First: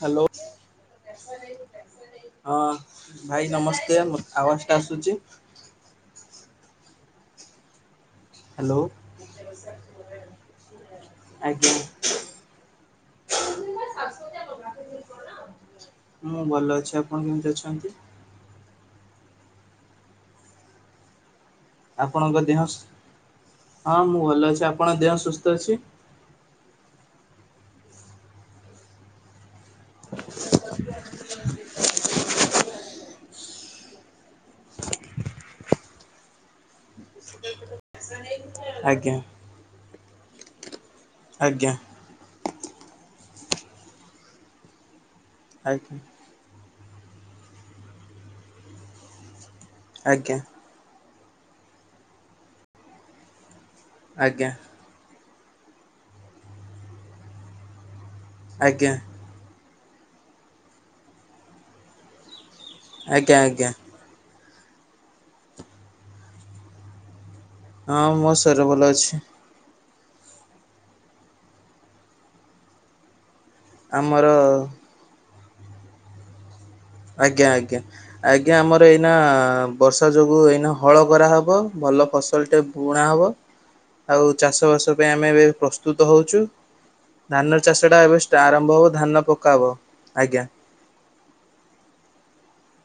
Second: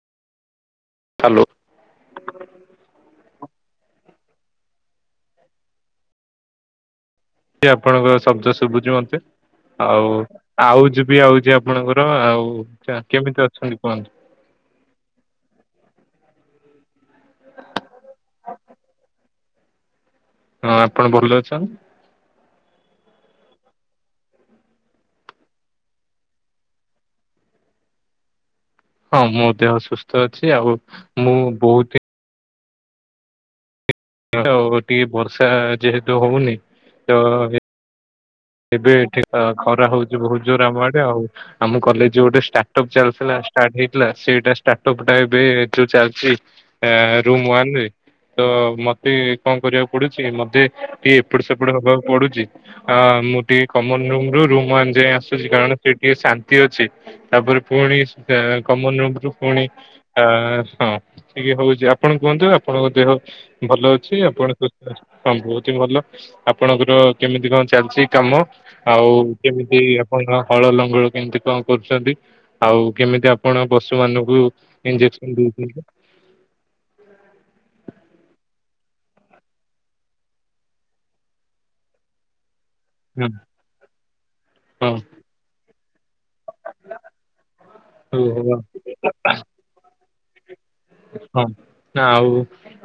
Hello. Hello. ହଁ ଭାଇ ନମସ୍ତେ ମ ଆବାଜ ଟା ଆସୁଛି। ଆଜ୍ଞା ଆପଣଙ୍କ ଶବ୍ଦ ହ୍ୟାଲୋ ସବୁଛି ମତେ। ଆଉ ଆଉ ଜିବି ଆଉଛି ଆଜ୍ଞା ଆପଣଙ୍କର ଆଉ କେମିତି ଅଛନ୍ତି କୁହନ୍ତୁ। ମୁଁ ଭଲ ଅଛି ଆପଣ କେମିତି ଅଛନ୍ତି। ହଁ ଆପଣ ଭଲ ଅଛନ୍ତୀ। ଆପଣଙ୍କ ଦେହ ହଁ ମୁଁ ଭଲ ଅଛି ଆପଣଙ୍କ ଦେହ ସୁସ୍ଥ ଅଛି। ହଁ ମୋ ଦେହ ସୁସ୍ଥ ଅଛି ଆଉ ମୁଁ ବହୁତ ତଉ ଟିକେ ବର୍ଷା ଯେହେତୁ ହଉନି ତ ଏବେ ଆଜ୍ଞା ଏଠି ଖରା ହଉଛି ବହୁତ ଜୋର ଆମ ଆଡେ ଆଉ ଆଜ୍ଞା ଆମ କଲେଜ ଗୋଟେ ଷ୍ଟା ଷ୍ଟାର୍ଟଅପ ଚାଲିଥିଲା ହେଇଥିଲା ସେଇଟା ଷ୍ଟାଟପ୍ ଟା ଏବେ ଯୋଉ ଆଜ୍ଞା ଚାଲିଛି। ରୁମ୍ ୱାନରେ ତ ମତେ କଣ କରିବାକୁ ପଡୁଛି ଆଜ୍ଞା ମତେ ଟିକିଏ ଏପଟ ସେପଡ ହବାକୁ ପଡୁଚି। ଆ ମୁଁ ଟିକେ କମନ ରୁମ୍ ରୁ ଆଜ୍ଞା ରୁମ୍ ୱାନ୍ ଯାଏ ଆ କାରଣ ସେଇଠି ଟିକେ ଶାନ୍ତି ଅଛି। ତାପରେ ପୁଣି ଆଜ୍ଞା କମନ ରୁମ୍ ରୁ ପୁଣି ଆ ହଁ ଟିକେ ହଉଚି ଆପଣ କୁହନ୍ତୁ ଆ ଆପଣଙ୍କ ଦେହ ଆଜ୍ଞା ଆଜ୍ଞା ଭଲ ଅଛି ଆପଣ ହଁ ବହୁତ୍ ହିଁ ଭଲ। ଆପଣଙ୍କର କେମିତି କଣ ହଁ ଚାଲିଚି ମୋ କାମ? ଶରୀର ଭଲ ଆଉ ଅଛି କେମିତି ଆପଣଙ୍କ ହଳ ଲଙ୍ଗଳ କେମିତି କଣ କରୁଚନ୍ତି ଆଉ କେମିତି ଆ କଣ ପଶୁ ଆମର ମାନଙ୍କୁ ଇଞ୍ଜେକ୍ସନ ଦଉଚନ୍ତି? ଆଜ୍ଞା ଆଜ୍ଞା। ଆଜ୍ଞା ଆମର ଏଇନା ବର୍ଷା ଯୋଗୁଁ ଏଇନା ହଳ କରାହବ ଭଲ ଫସଲଟେ ପୁରୁଣା ହଁ ହବ। ଆଉ ଚାଷବାସ ପାଇଁ ହଁ ଆମେ ଏବେ ପ୍ରସ୍ତୁତ ହଉଚୁ। ଧାନର ଚାଷ ଟା ଏବେ ହଉ ହଉ ଆରମ୍ଭ ହବ ଧାନ ପକା ହବ ଆଜ୍ଞା। ହଁ, ନା ଆଉ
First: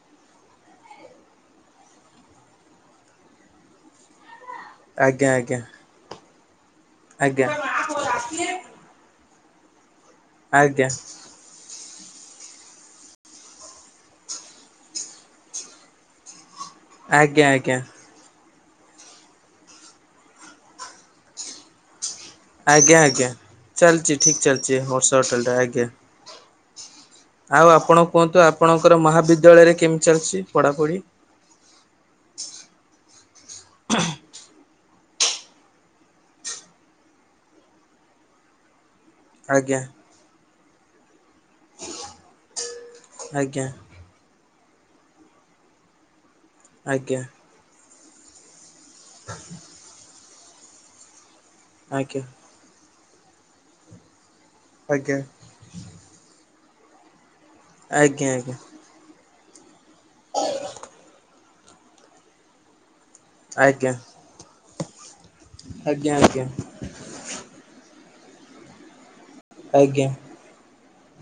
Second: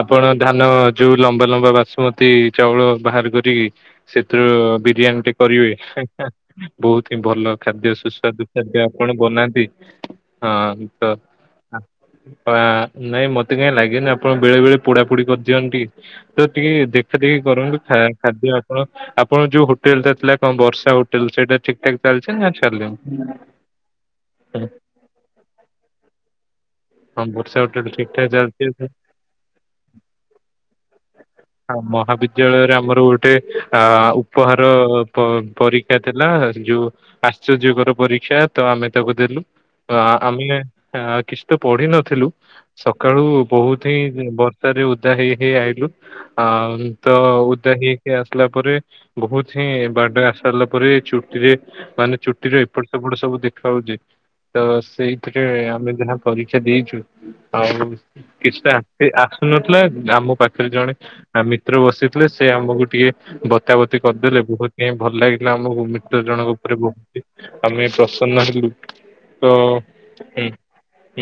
ଆପଣ ଧାନ ଯୋଉ ଲମ୍ବା ଲମ୍ବା ବାସୁମତୀ ଚାଉଳ ବାହାର କରିକି ସେଥିରୁ ବିରିୟାନୀ ଆଜ୍ଞା ଟେ କରିବେ, ବହୁତ୍ ହିଁ ଆଜ୍ଞା ଭଲ ଖାଦ୍ୟ ସୁସ୍ୱାଦୁ ଖାଦ୍ୟ। କଣ ବନାନ୍ତି? ହଁ ଆଜ୍ଞା ତ ନାଇଁ ମତେ କାଇଁ ଲାଗେନି ଆପଣ ବେଳେ ବେଳେ ପୋଡା ପୋଡି କରିଦିଅନ୍ତି ତ ଟିକେ ଦେଖୁ ଦେଖି ଆଜ୍ଞା ଆଜ୍ଞା ଆଜ୍ଞା କରନ୍ତୁ ଖା ଖାଦ୍ୟ ଆପଣ, ଆପଣ ଯୋଉ ହୋଟେଲ ଟା ଥିଲା କଣ ବର୍ଷା ହୋଟେଲ ସେଇଟା ଠିକ୍ ଠାକ୍ ଚାଲଚି ନା ଛାଡିଲେଣି? ଆଜ୍ଞା ଆଜ୍ଞା, ଚାଲଚି ଠିକ୍ ଚାଲଚି ବର୍ଷା ହୋଟେଲ ଟା ଆଜ୍ଞା। ହଁ ବର୍ଷା ଆଉ ହୋଟେଲ ଆପଣ ଠିକ ଠାକ କୁହନ୍ତୁ ଚାଲିଛି। ଆପଣଙ୍କର ମହାବିଦ୍ୟାଳୟରେ କେମିତି ଚାଲିଚି ପଢାପଢି? ହ ମହାବିଦ୍ୟାଳୟରେ ଆମର ଗୋଟେ ଅ ଉପହାର ପରୀ ପରକ୍ଷା ଥିଲା। ଯୋଉ ଆଶ୍ଚର୍ଯ୍ୟକର ପରୀକ୍ଷା। ତ ଆମେ ତାକୁ ଦେଲୁ। ଆଜ୍ଞା ଆମେ କିଛି ତ ପଢିନଥିଲୁ ଥିଲୁ। ସକାଳୁ ଆଜ୍ଞା ବହୁତ୍ ହିଁ ବର୍ଷାରେ ଓଦା ହେଇ ହେଇ ଆଇଲୁ। ଆ ଆଜ୍ଞା ତ ଆଜ୍ଞା ଓଦା ହେଇକି ଆସିଲା ପରେ ବହୁତ୍ ହିଁ ବାଟରେ ଆସୀସାରିଲା ପରେ ଚୁଟିରେ, ମାନେ ଆଜ୍ଞା। ଚୁଟିରେ ଏପଟ ସେପଟ ସବୁ ଦେଖା ହଉଚି। ତ ଆଜ୍ଞା ସେଇଥିରେ ଆମେ ଯାହା ପରୀକ୍ଷା ଦେଇଚୁ ଆଉ ଆଜ୍ଞା ଆଜ୍ଞା କିଛିଟା ସେ ଆସୁନଥିଲା ଆମ ପାଖେରେ ଜଣେ ମିତ୍ର ବସିଥିଲେ ସେ ଆମକୁ ଟିକେ ଆଜ୍ଞା ବତାବତି କରିଦେଲେ ବହୁତ୍ ହିଁ ଭଲ ଲାଗିଥିଲା ଆମୁକୁ ଆଜ୍ଞା ମିତ୍ର ଜଣଙ୍କ ଉପରେ ବହୁତ୍ ଆମେ ପ୍ରସନ୍ନ ହେଲୁ। ତ ଆଜ୍ଞା।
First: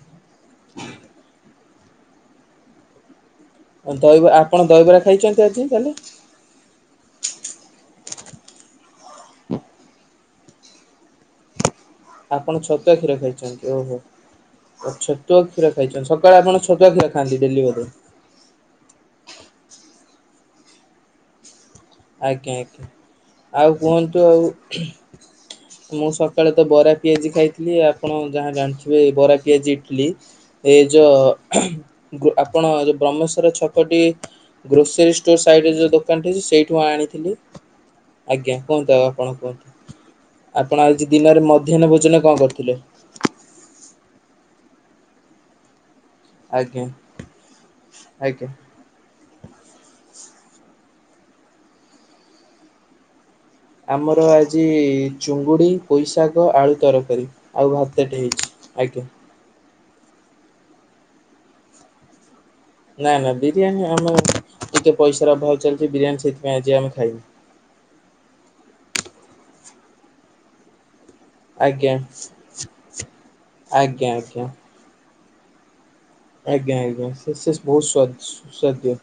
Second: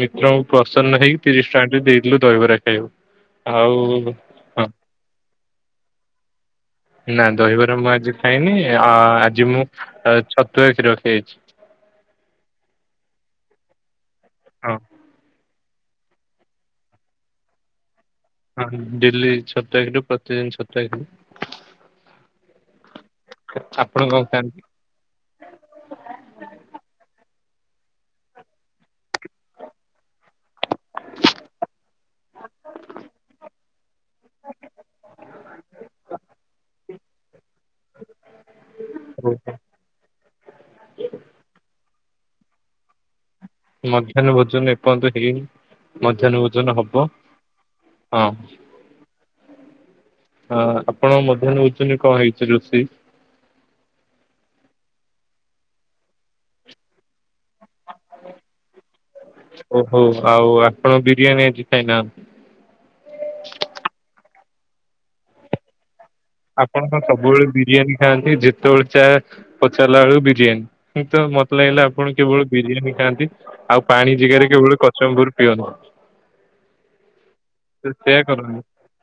ମିତ୍ର ପ୍ରସନ୍ନ ହେଇକି ତିରିଶ ଟଙ୍କା ଟେ ଦେଇଦେଲୁ ଦହିବରା ଖାଇବାକୁ। ଆଉ ଦହ ହଁ ଆପଣ ଦହିବରା ଖାଇଚନ୍ତି ଆଜି ତାହେଲେ? ନା ଦହିବରା ମୁଁ ଆଜି ଖାଇନି। ଆ ଆଜି ମୁଁ ଆ ଛତୁଆ କ୍ଷୀର ଖାଇଚି। ଆପଣ ଛତୁଆ କ୍ଷୀର ଖାଇଚନ୍ତି ଓହୋ। ହଁ। ଛତୁଆ କ୍ଷୀର ଖାଇଚନ୍ତି ସକାଳେ ଆପଣ ଛୁତୁଆ କ୍ଷୀର ଖଆନ୍ତି ଡେଲି ବଧେ? ହଁ ଡେଲି ଛତୁଆ କ୍ଷୀର ପ୍ରତିଦିନ ଛତୁଆ କ୍ଷୀର। ଆଜ୍ଞା ଆଜ୍ଞା ଆଉ ଆପଣ କଣ କୁହନ୍ତୁ ଆଉ ଖାଆନ୍ତି? [unintelligible] ମୁଁ ସକାଳେ ତ ବରା, ପିଆଜି ଖାଇଥିଲି। ଆପଣ ଯାହା ଜାଣିଥିବେ ବରା, ପିଆଜି, ଇଟିଲି। ଏ ଯୋଉ, ଆପଣ ଯୋଉ ବ୍ରହ୍ମେଶ୍ଵର ଛକଟି ଗ୍ରୋସରୀ ଷ୍ଟୋର ସାଇଡ୍ ରେ ଯୋଉ ଦୋକାନ୍ ଟି ଛୁଆ ଆଣିଥିଲି, ଆଜ୍ଞା କୁହନ୍ତୁ ଆଉ ଆପଣ କୁହନ୍ତୁ। ଆପଣ ଆଜି ଦିନରେ ମଧ୍ୟାହ୍ନ ଭୋଜନ କଣ କରିଥିଲେ? ମଧ୍ୟାହ୍ନ ଭୋଜନ ଏପର୍ଯ୍ୟନ୍ତ ହେଇିନି। ମଧ୍ୟାହ୍ନ ଭୋଜନ ଆଜ୍ଞା ହବ, ହଁ। ଆଜ୍ଞା ହଁ ଆପଣ ମଧ୍ୟାହ୍ନ ଭୋଜନରେ କଣ ହେଇଛି ରୋଷେଇ? ଆମର ଆଜି ଚୁଙ୍ଗୁଡ଼ି ପୋଇ ଶାଗ ଆଳୁ ତରକାରୀ। ଆଉ ଭାତଟେ ହେଇଛି, ଆଜ୍ଞା। ଓହୋ ଆଉ ଆପଣ ବିରିୟାନୀ ଆଜି ଖାଇନାହାନ୍ତି। ନା ନା ବିରିୟାନୀ ଆମେ ଟିକେ ପଇସାର ଅଭାବ ଚାଲିଛି ବିରିୟାନୀ ସେଇଥିପାଇଁ ଆପଣ କଣ ସବୁବେଳେ ବିରିୟାନୀ ଖାଆନ୍ତି, ଯେତେବେଳେ ଯାହା ପଚାରିଲାବେଳକୁ ବିରିୟାନୀ। ତ ମତେ ଲାଗିଲା ଆଜ୍ଞା ଆପଣ କେବଳ ବିରିୟାନୀ ଖାଆନ୍ତି ଆଉ ଆଜ୍ଞା ପାଣି ଆଜ୍ଞା ଜାଗାରେ କେବଳ ଶମ୍ଭରୁ ପିଅନ୍ତି। ଆଜ୍ଞା ଆଜ୍ଞା ସେ ସେ ବହୁତ ସେୟା କରନି ସ୍ୱାଦିଷ୍ଟ।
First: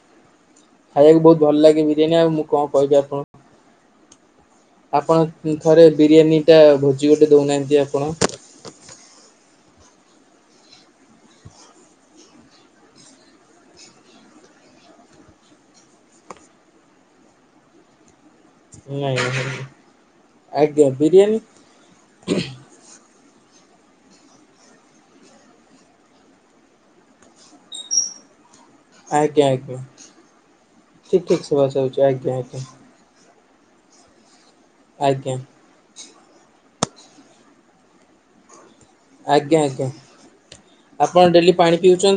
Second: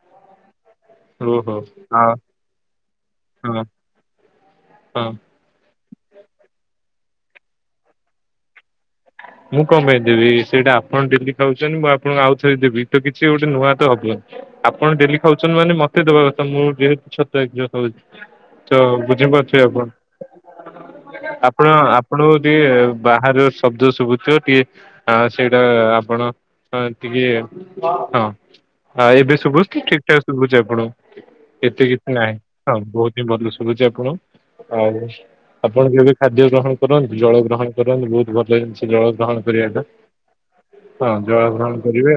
ଖାଇବାକୁ ଓହୋ ବହୁତ ହଁ ଭଲ ଲାଗେ ବିରିୟାନି ଆଉ ମୁଁ କଣ କହିବି ଆପଣଙ୍କୁ। ହଁ ହଁ। ଆପଣ ଥରେ ବିରିୟାନୀଟା ଭୋଜି ଗୋଟେ ଦଉନାହାଁନ୍ତି ଆପଣ। ମୁଁ କମ ପାଇଁ ଦେବି ସେଇଟା ଆପଣ ଡେଲି ଖାଉଛନ୍ତି ମୁଁ ଆପଣଙ୍କୁ ଆଉ ଥରେ ଦେବି ତ କିଛି ଗୋଟେ ନୂଆ ତ ହବନି। ଆପଣ ଡେଲି ଖାଉଛନ୍ତି ମାନେ ମତେ ଦବା କଥା ମୁଁ ଯେହେତୁ [unintelligible] ତ ନାଇଁ ବୁଝି ନାଇଁ ପାରୁଥିବେ ଆପଣ? ଆଜ୍ଞା ବିରିୟାନୀ ଆପଣ ଆପଣଙ୍କୁ ଟିକେ ବାହାର ଶବ୍ଦ ଶୁଭୁଛି। ଟିକେ ସେଇଟା ଆପଣ ଟିକେ, ହଁ ହଁ ଏବେ ଆଜ୍ଞା ଶୁଭୁଛି ଆଜ୍ଞା ଠିକ ଠାକ୍ ଶୁଭୁଛି ଆପଣ ଠିକ ଠିକ ଶୁଭା ଏତେ ଯାଉଛି କିଛି ଆଜ୍ଞା ନାହିଁ, ଆଜ୍ଞା ହଁ ବହୁତ ଏବେ ଭଲ ଶୁଭୁଛି ଆପଣଙ୍କୁ ଆଉ ଆଜ୍ଞା ଆପଣ ଯେବେ ଖାଦ୍ୟ ଗ୍ରହଣ କରନ୍ତି, ଜଳ ଗ୍ରହଣ କରନ୍ତୁ ବହୁତ ଭଲ ଜିନିଷ ଜଳ ଗ୍ରହଣ ଆଜ୍ଞା କରିବାଟା ଆଜ୍ଞା ହଁ ଆପଣ ଜଳ ଡେଲି ଗ୍ରହଣ ପାଣି କରିବେ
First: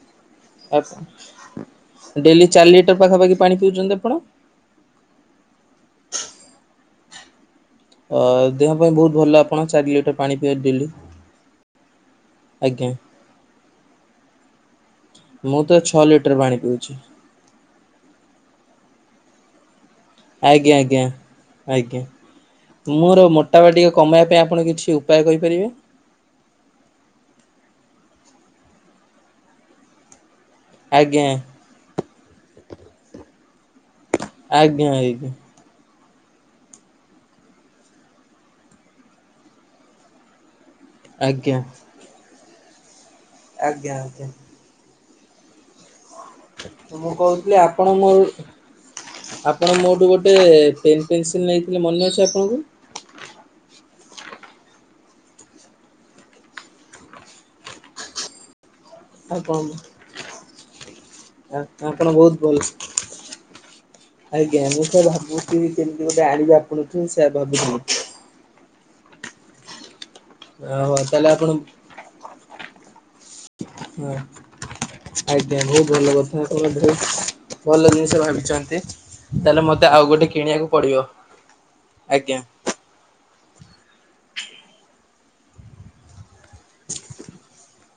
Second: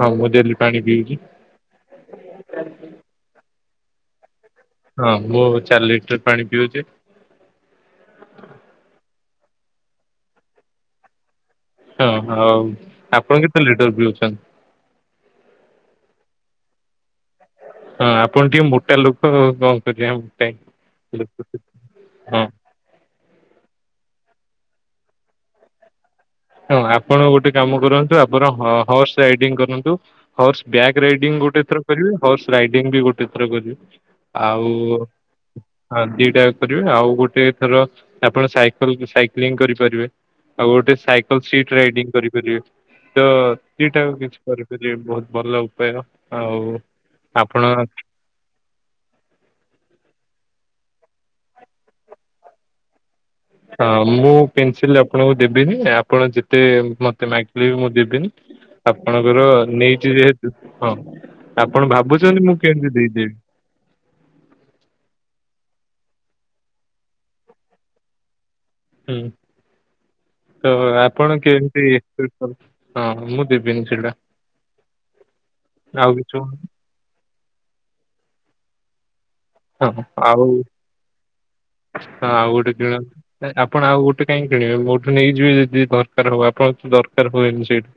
ହଁ ମୁଁ ଡେଲି ପାଣି ଆ ପିଉଛି ଡେଲି ଚାରି ଲିଟର ପାଖାପାଖି ପାଣି ପିଉଛନ୍ତି ଆପଣ? ହଁ ମୁଁ ଚାରି ଲିଟର ପାଣି ପିଉଛି। ଅ ଦେହ ପାଇଁ ବହୁତ ଭଲ ଆପଣ ଚାରି ଲିଟର ପାଣି ପିଇବାକୁ ଡେଲି। ହଁ ଆଉ ଆଜ୍ଞା ଆପଣ କେତେ ଲିଟର ପିଉଛନ୍ତି? ମୁଁ ତ ଛଅ ଲିଟର ପାଣି ପିଉଛି। ହଁ ଆପଣ ଟିକେ ମୋଟା ଲୋକ କଣ କରିବେ ମୋଟା ଆଜ୍ଞା ଆଜ୍ଞା ଆଜ୍ଞା [unintelligible] ହଁ ମୋର ମୋଟାପା କମାଇବା ପାଇଁ ଆପଣ କିଛି ଉପାୟ କହିପାରିବେ? ହଁ ଆପଣ ଗୋଟେ କାମ କରନ୍ତୁ ଆପଣ ହର୍ସ ରାଇଡିଙ୍ଗ କରନ୍ତୁ, ହର୍ସ ବ୍ୟାକ୍ ଆଜ୍ଞା ରାଇଡିଙ୍ଗ୍ ଗୋଟେ ଥର କରିବେ, ହର୍ସ ରାଇଡିଙ୍ଗ୍ ବି ଗୋଟେ ଥର କରିବେ। ଆଉ। ଆଜ୍ଞା ଆଜ୍ଞା ହଁ ଦିଟା କରିବେ ଆଉ ଗୋଟେ ଥର ଆପଣ ସାଇକଲ ସାଇକ୍ଲିଂ କରିପାରିବେ। ଆଉ ଗୋଟେ ସାଇକି ସାଇକଲ ଆଜ୍ଞା ସିଟ୍ ରାଇଡିଙ୍ଗ୍ କରିପାରିବେ ତ ଦି ଆଜ୍ଞା ଟା ଆଜ୍ଞା। କିଛି କରିପାରିବେ ବହୁତ ଭଲ ଉପାୟ। ଆଉ ମୁଁ କହୁଥିଲି ଆପଣ ମୋ ଆପଣ ମୋଠୁ ଗୋଟେ ପେନ୍ ପେନ୍ସିଲ୍ ନେଇଥିଲେ ମନେ ଅଛି ଆପଣଙ୍କୁ? ହଁ ମୁଁ ପେନସିଲ ଆପଣଙ୍କୁ ଦେବିନି ଆପଣ ଯେତେ ମତେ ମାଗିଲେ ବି ମୁଁ ଦେବିନି। [inaudible] ଆପଣଙ୍କର ଆପଣ ନେଇଛିି ଯେହେତୁ ହଁ ଆପଣ ବହୁତ ଭାବୁଚନ୍ତି ଭଲ ମୁଁ କେମିତି ଦେଇଦେବି। ଆଜ୍ଞା ମୁଁ ତ ଭାବୁଛି କେମିତି ଗୋଟେ ଆଣିବି ଆପଣଙ୍କଠୁ ସେଇଆ ଭାବୁଥିଲି। ହୁଁ। ତ ଆଉ ତାହେଲେ ଆପଣ କେମତି ହଁ ମୁଁ ଦେବିନି ହଁ ସେଗୁଡା। ଆଜ୍ଞା ବହୁତ ଭଲ କଥା, ହଁ ଆପଣ ବହୁତ ଭଲ ଜିନିଷ ଭାବିଛନ୍ତି। ତା ହେଲେ ମତେ ଆଉ ଗୋଟେ କିଣିବାକୁ ପଡିବ, ଆଜ୍ଞା। କୋଉଠି କିଣ? ଆପଣ ଆଉ ଗୋଟେ କାଇଁ କିଣିବେ ମୋଠୁ ନେଇଯିବେ ଯଦି ଦରକାର ହବ, ଆପଣ ତ ଦରକାର ହୁଏନି ସେଇଠୁ।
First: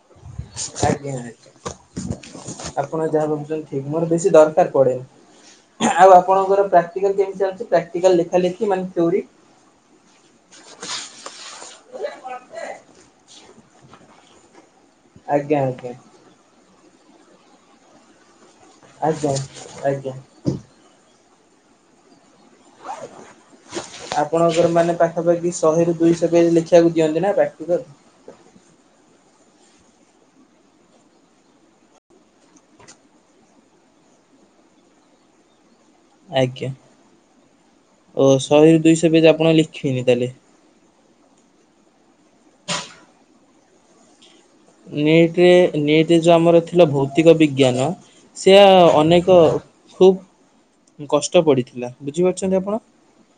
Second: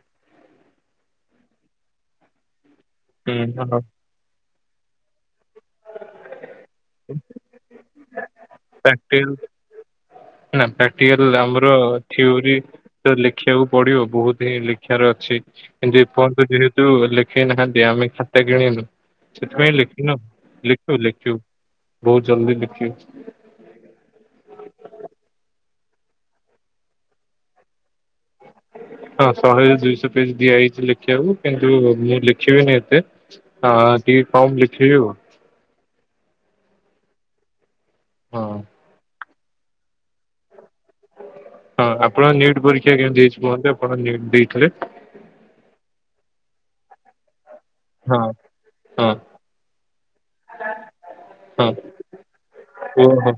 ଆଜ୍ଞା ଆଜ୍ଞା ଆପଣ ଯାହା ହୁଁ ଭାବୁଛନ୍ତି ହଁ ଠିକ୍ ମୋର ବେଶି ଦରକାର ପଡେ। ଆଉ ଆପଣଙ୍କର ପ୍ରାକ୍ଟିକାଲ୍ କେମିତି ଚାଲିଛି ପ୍ରାକ୍ଟିକାଲ୍ ଲେଖା ଲେଖି ମାନେ ଥିଓରି? ପ୍ରାକ୍ଟିକାଲ ନା ପ୍ରାକ୍ଟିକାଲ ଆମର ଥିଓରି ତ ଲେଖିବାକୁ ପଡିବ ବହୁତ ହିଁ ଲେ ଲେଖିବାର ଅଛି ଆଜ୍ଞା ଆଜ୍ଞା କିନ୍ତୁ ଏପର୍ଯନ୍ତ ଯେହେତୁ ଲେଖେଇ ନାହାଁନ୍ତି ଆମେ ଖାତା କିଣିନୁ। ଆଜ୍ଞା ସେଥିପାଇଁ ଆଜ୍ଞା। ଲେଖିନୁ ଲଖୁବୁ ଲେଖୁବୁ ବହୁତ ଜଲଦି ଲେଖୁବୁ। ଆପଣଙ୍କର ମାନେ ପାଖାପାଖି ଶହେରୁୁ ଦୁଇଶହ ପେଜ୍ ଲେଖିବାକୁ ଦିଅନ୍ତି ନା ପ୍ରାକ୍ଟିକାଲ୍। [inaudible] ହଁ ଶହେରୁ ଦୁଇଶହ ପେଜ ଦିଆ ହେଇଛି ଲେଖିବାକୁ କିନ୍ତୁ ମୁଁ ଲେଖିବିନି ଏତେ। ହଁ ଟିକେ କମ୍ ଲେଖିବି। ଆଜ୍ଞା ଓ ହଁ। ଶହେରୁ ଦୁଇଶହ ପେଜ ଆପଣ ଲେଖିବେନି ତା ହେଲେ। ହଁ ଆପଣ ନିଟ୍ ପରୀକ୍ଷା କେମିତି ହେଇଚି କୁହନ୍ତୁ ଆପଣ ନିଟ୍ ଦେଇଥିଲେ? ନିଟ୍ ରେ ନିଟ୍ ଯୋଉ ଆମର ଥିଲା ଭୌତିକ ବିଜ୍ଞାନ। ହଁ ସେଆ ହଁ। ଅନେକ ଖୁବ୍ କଷ୍ଟ ପଡିଥିଲା ବୁଝିପାରୁଚନ୍ତି ଆପଣ। ହୁଁ ହୁଁ।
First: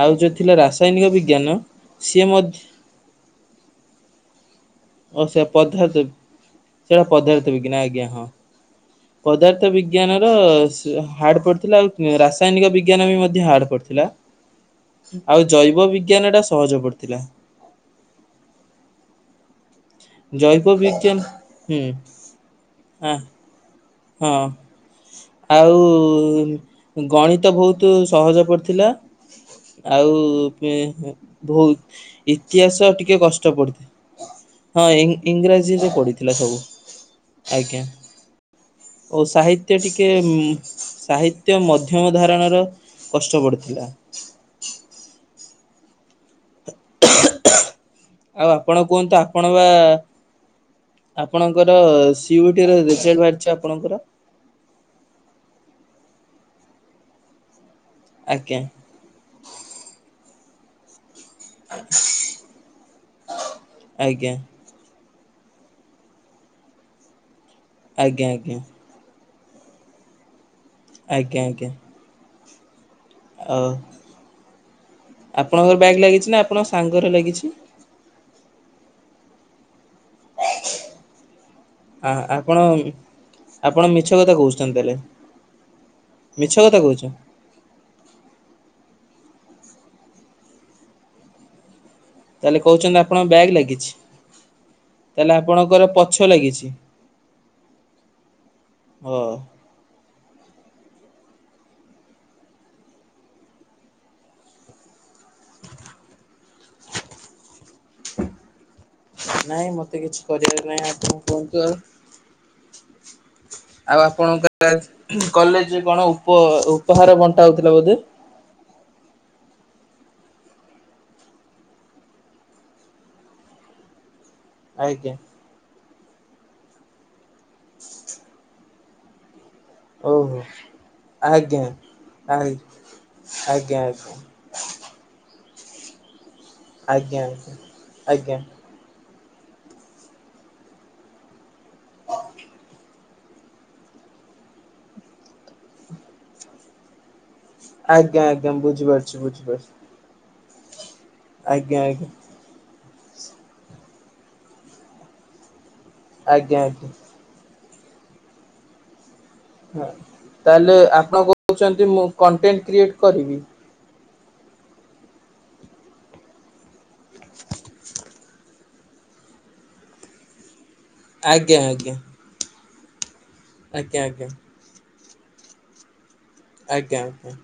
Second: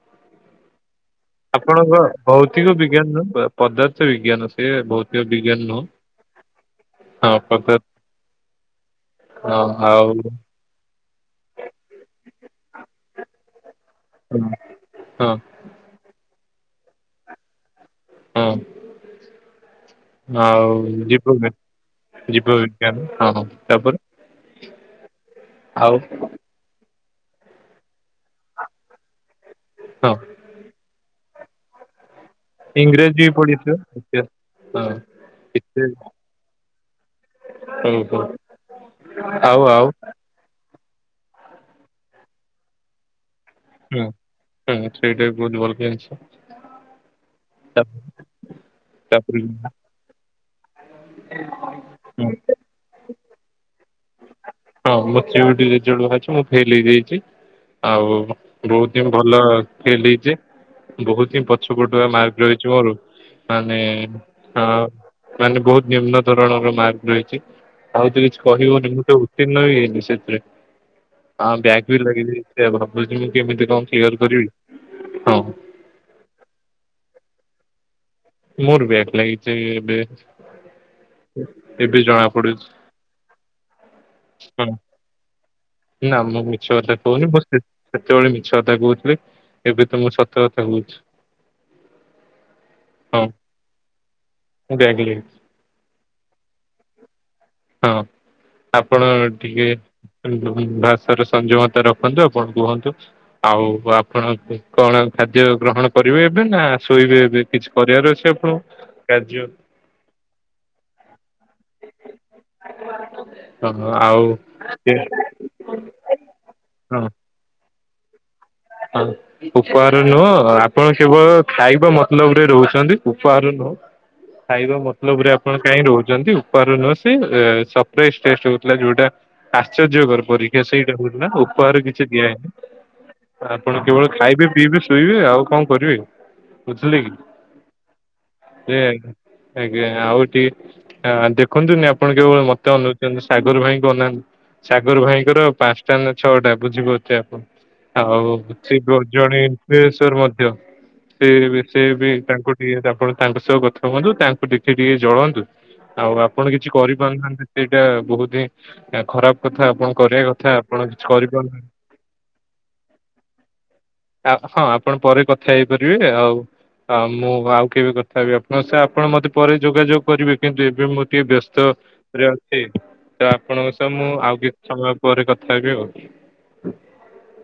ଆଉ ଯୋଉ ଥିଲା ରାସାୟନିକ ବିଗ୍ ଆପଣଙ୍କ ଭୌତିକ ବିଜ୍ଞାନ ନୁହଁ ପଦାର୍ଥ ବିଜ୍ଞାନ। ଏ ଓ ଭୌତିକ ସେ ବିଜ୍ଞାନ ନୁ ପଦାର୍ଥ ସେଇଟା ହଁ ହଁ ବିଜ୍ଞାନ ପଦାର୍ଥ ଆଜ୍ଞା ହଁ। ପଦାର୍ଥ ବିଜ୍ଞାନର ହାର୍ଡ଼ ପଡ଼ିଥିଲା ଆଉ ରାସାୟନିକ ବିଜ୍ଞାନ ବି ମଧ୍ୟ ହାର୍ଡ଼ ପଡ଼ ଥିଲା ହଁ ହଁ ଆଉ ଜୈବ ବିଜ୍ଞାନ ଟା ସହଜ ପଡିଥିଲା। ହଁ। ଜୈବ ଆଉ ବିଜ୍ଞାନ ଜୀବ ହୁଁ ଜୀବବିଜ୍ଞାନ ଆ ହଁ ତାପରେ। ହଁ ଆଉ ଗଣିତ ବହୁତୁ ସହଜ ପଡ଼ିଥିଲା ଆଉ ହଁ ଭଉ ଇତିହାସ ଟିକେ ଇଂରାଜୀ ବି କଷ୍ଟ ପଢିଥିବ ପଡି ଇତିହାସ ହଁ ଇଂରାଜୀରେ ପଡିଥିଲା ସବୁ। ଆଜ୍ଞା। ହୁଁ ହୁଁ। ଓ ସାହିତ୍ୟ ଟିକେ ସାହିତ୍ୟ ମଧ୍ୟମ ଧାରଣର କଷ୍ଟ ପଡ଼ିଥିଲା। ହଁ ସେଇଟା ବି ବହୁତ୍ ଭଲ ଜିନିଷ। ତାପ- ଆଉ ଆପଣ କୁହନ୍ତୁ ତାପରେ ଆପଣ ବା ଆପଣଙ୍କର ହୁଁ, ସିୟୁଟି ର ରେଜଲ୍ଟ ବାହାରିଛି ଆପଣଙ୍କର। ହଁ ମୋ ସିୟୁଟି ରେଜଲଟ୍ ବାହାରିଚି ମୁଁ ଫେଲ୍ ହେଇଯାଇଚି, ଆଉ ଆଜ୍ଞା ବହୁତ ଭଲ ହେଇ ଯେ ବହୁତ ପଛ ପଟୁଆ ମାର୍କ ରହିଛି ମୋର ମାନେ ଆଜ୍ଞା ହଁ ମାନେ ବହୁତ ନିମ୍ନ ଧରଣର ମାର୍କ ରହିଛି ଆଉ ତ ଆଜ୍ଞା କିଛି ଆଜ୍ଞା କହିବ ଉତ୍ତୀର୍ଣ୍ଣ ବି ହେଇନି ସେଥିରେ ଆଜ୍ଞା ଆଉ ଆଜ୍ଞା। ବ୍ୟାଗ୍ ବି ଲାଗି ଯାଇଚି [unintelligible] ବୁଝିମି ଓ କେମିତି କଁ କ୍ଲିୟର କରିବି ହଁ। ଆପଣଙ୍କର ବ୍ୟାଗ୍ ଲାଗିଛି ନା ଆପଣଙ୍କ ସାଙ୍ଗର ଲାଗିଛି? ମୋର ବ୍ୟାଗ ଲାଗିଛି ଏବେ ଏବେ ଆ ଜଣା ଆପଣ ପଡୁଛି। ଆପଣ ମିଛ କଥା ହଁ କହୁଛନ୍ତି ତାହେଲେ। ନା ମୁଁ ମିଛ କଥା କହୁନି। ବାସ୍ ସେତେବେଳେ ମିଛ କଥା କହୁଥିଲି ଏବେ ତ ମୁଁ ସତ କଥା କହୁଛି। ତାହେଲେ କହୁଛନ୍ତି ହଁ ଆପଣଙ୍କ ବ୍ୟାକ୍ ଲାଗିଛି ମୁଁ ବ୍ୟାକ୍ ଲାଗିଛି ତାହେଲେ ଆପଣଙ୍କର ପଛ ଲାଗିଛି। ହଁ ଆପଣ ହ। ଟିକେ। ଉଁ ଭାଷାର ସଂଯମତା ରଖନ୍ତୁ ଆପଣ କୁହନ୍ତୁ। ଆଉ ଆପଣ କଣ ଖାଦ୍ୟ ଗ୍ରହଣ। କରିବେ ଏବେ ନା ଶୋଇବେ ଏବେ କିଛି କରିବାର ଅଛି ଆପଣଙ୍କୁ କାର୍ଯ୍ୟ। ନାହିଁ ମତେ କିଛି। କରିବାର ନାଇଁ ଆପଣ କୁହନ୍ତୁ ଆଉ। [unintelligible] ଆଉ ଆପଣଙ୍କର‌ ଆଉ ଆଜି କଲେଜରେ କଣ ଉପ ହଁ ଉପହାର ବଣ୍ଟା ହଉଥିଲା ବୋଧେ। ହଁ। ଉପହାର ନୁହଁ ଆପଣ କେବଳ ଖାଇବା ମତଲବ ରେ ରହୁଛନ୍ତି ଉପହାର ନୁହଁ। ଖାଇବା ଆଜ୍ଞା ମତଲବରେ ଆପଣ କାହିଁ ରହୁଛନ୍ତି ଉପହାର ନୁହଁ ସେ ସଫେଇ ଟେଷ୍ଟ ଥିଲା ଯୋଉଟା ଆଶ୍ଚର୍ଯ୍ୟକର ଓହୋ। ପରୀକ୍ଷା ସେଇଟା ହଉଥିଲା ଆଜ୍ଞା ଉପହାର କିଛି ଆ ଦିଆହେଇନି। ଆଜ୍ଞା ଆପଣ ଆଜ୍ଞା କେବଳ ଖାଇବେ ପିଇବେ ଶୋଇବେ ଆଉ କଣ କରିବେ। ଆଜ୍ଞା ଆଜ୍ଞା ଆଜ୍ଞା‌। ଆଜ୍ଞା ଆଜ୍ଞା ଆଉଟିକେ। ଆଁ ଦେଖନ୍ତୁନି ଆପଣ କେବଳ ମତେ ଅନଉଛନ୍ତି ସାଗର ଭାଇ କ ଅନାନ୍ତୁ। ସାଗର ଭାଇଙ୍କର ପାଞ୍ଚଟା ନା ଛଅଟା ବୁଝିିପାରୁ ଥିବେ ଆପଣ। ଆଜ୍ଞା ଆଉ ଆଜ୍ଞା ସେ ବ୍ଲ ବୁଝିପାରୁଛି ଜଣେ ବୁଝିପାରୁଛି ଇନ୍ଫ୍ଲୁଏନସର ମଧ୍ୟ ସେ ସେ ଆଜ୍ଞା ଆଜ୍ଞା ବି ତାଙ୍କୁ। ଠିକ୍ ଅଛି ଆପଣ ତାଙ୍କ ସହ କଥା ହୁଅନ୍ତୁ ତାଙ୍କୁ ଦେଖି ଟିକେ ଜଳନ୍ତୁ ଆଉ ଆପଣ ଆଜ୍ଞା କିଛି ଆଜ୍ଞା। କରିପାରୁ ନାହାନ୍ତି। ସେଇଟା ବହୁତ ହିଁ ଖରାପ କଥା ହଁ ଆପଣ କରିବା କଥା ତାହେଲେ ଆପଣ କିଛି କରିପାରୁନାହାନ୍ତି। କହୁଛନ୍ତି ମୁଁ କଣ୍ଟେଣ୍ଟ କ୍ରିଏଟ୍ କରିବି। ଆ ହଁ ଆପଣ ପରେ କଥା ହେଇପାରିବେ ଆଉ। ହଁ ମୁଁ ଆଉ କେବେ କଥା ହେବି ଆପଣ ସାଙ୍ଗେ ଆପଣ ମତେ ପରେ ଯୋଗାଯୋଗ କରିବେ କିନ୍ତୁ ଏବେ ମ ଟିକେ ଆଜ୍ଞା ବ୍ୟସ୍ତ ଆଜ୍ଞା ରେ ଅଛି ତ ଆପଣଙ୍କ ସହ ଆଜ୍ଞା ଆଜ୍ଞା ମୁଁ ଆଉ କେବେ। ସମୟ ପରେ କଥା ହେବି ଆଉ। ଆଜ୍ଞା ଆଜ୍ଞା।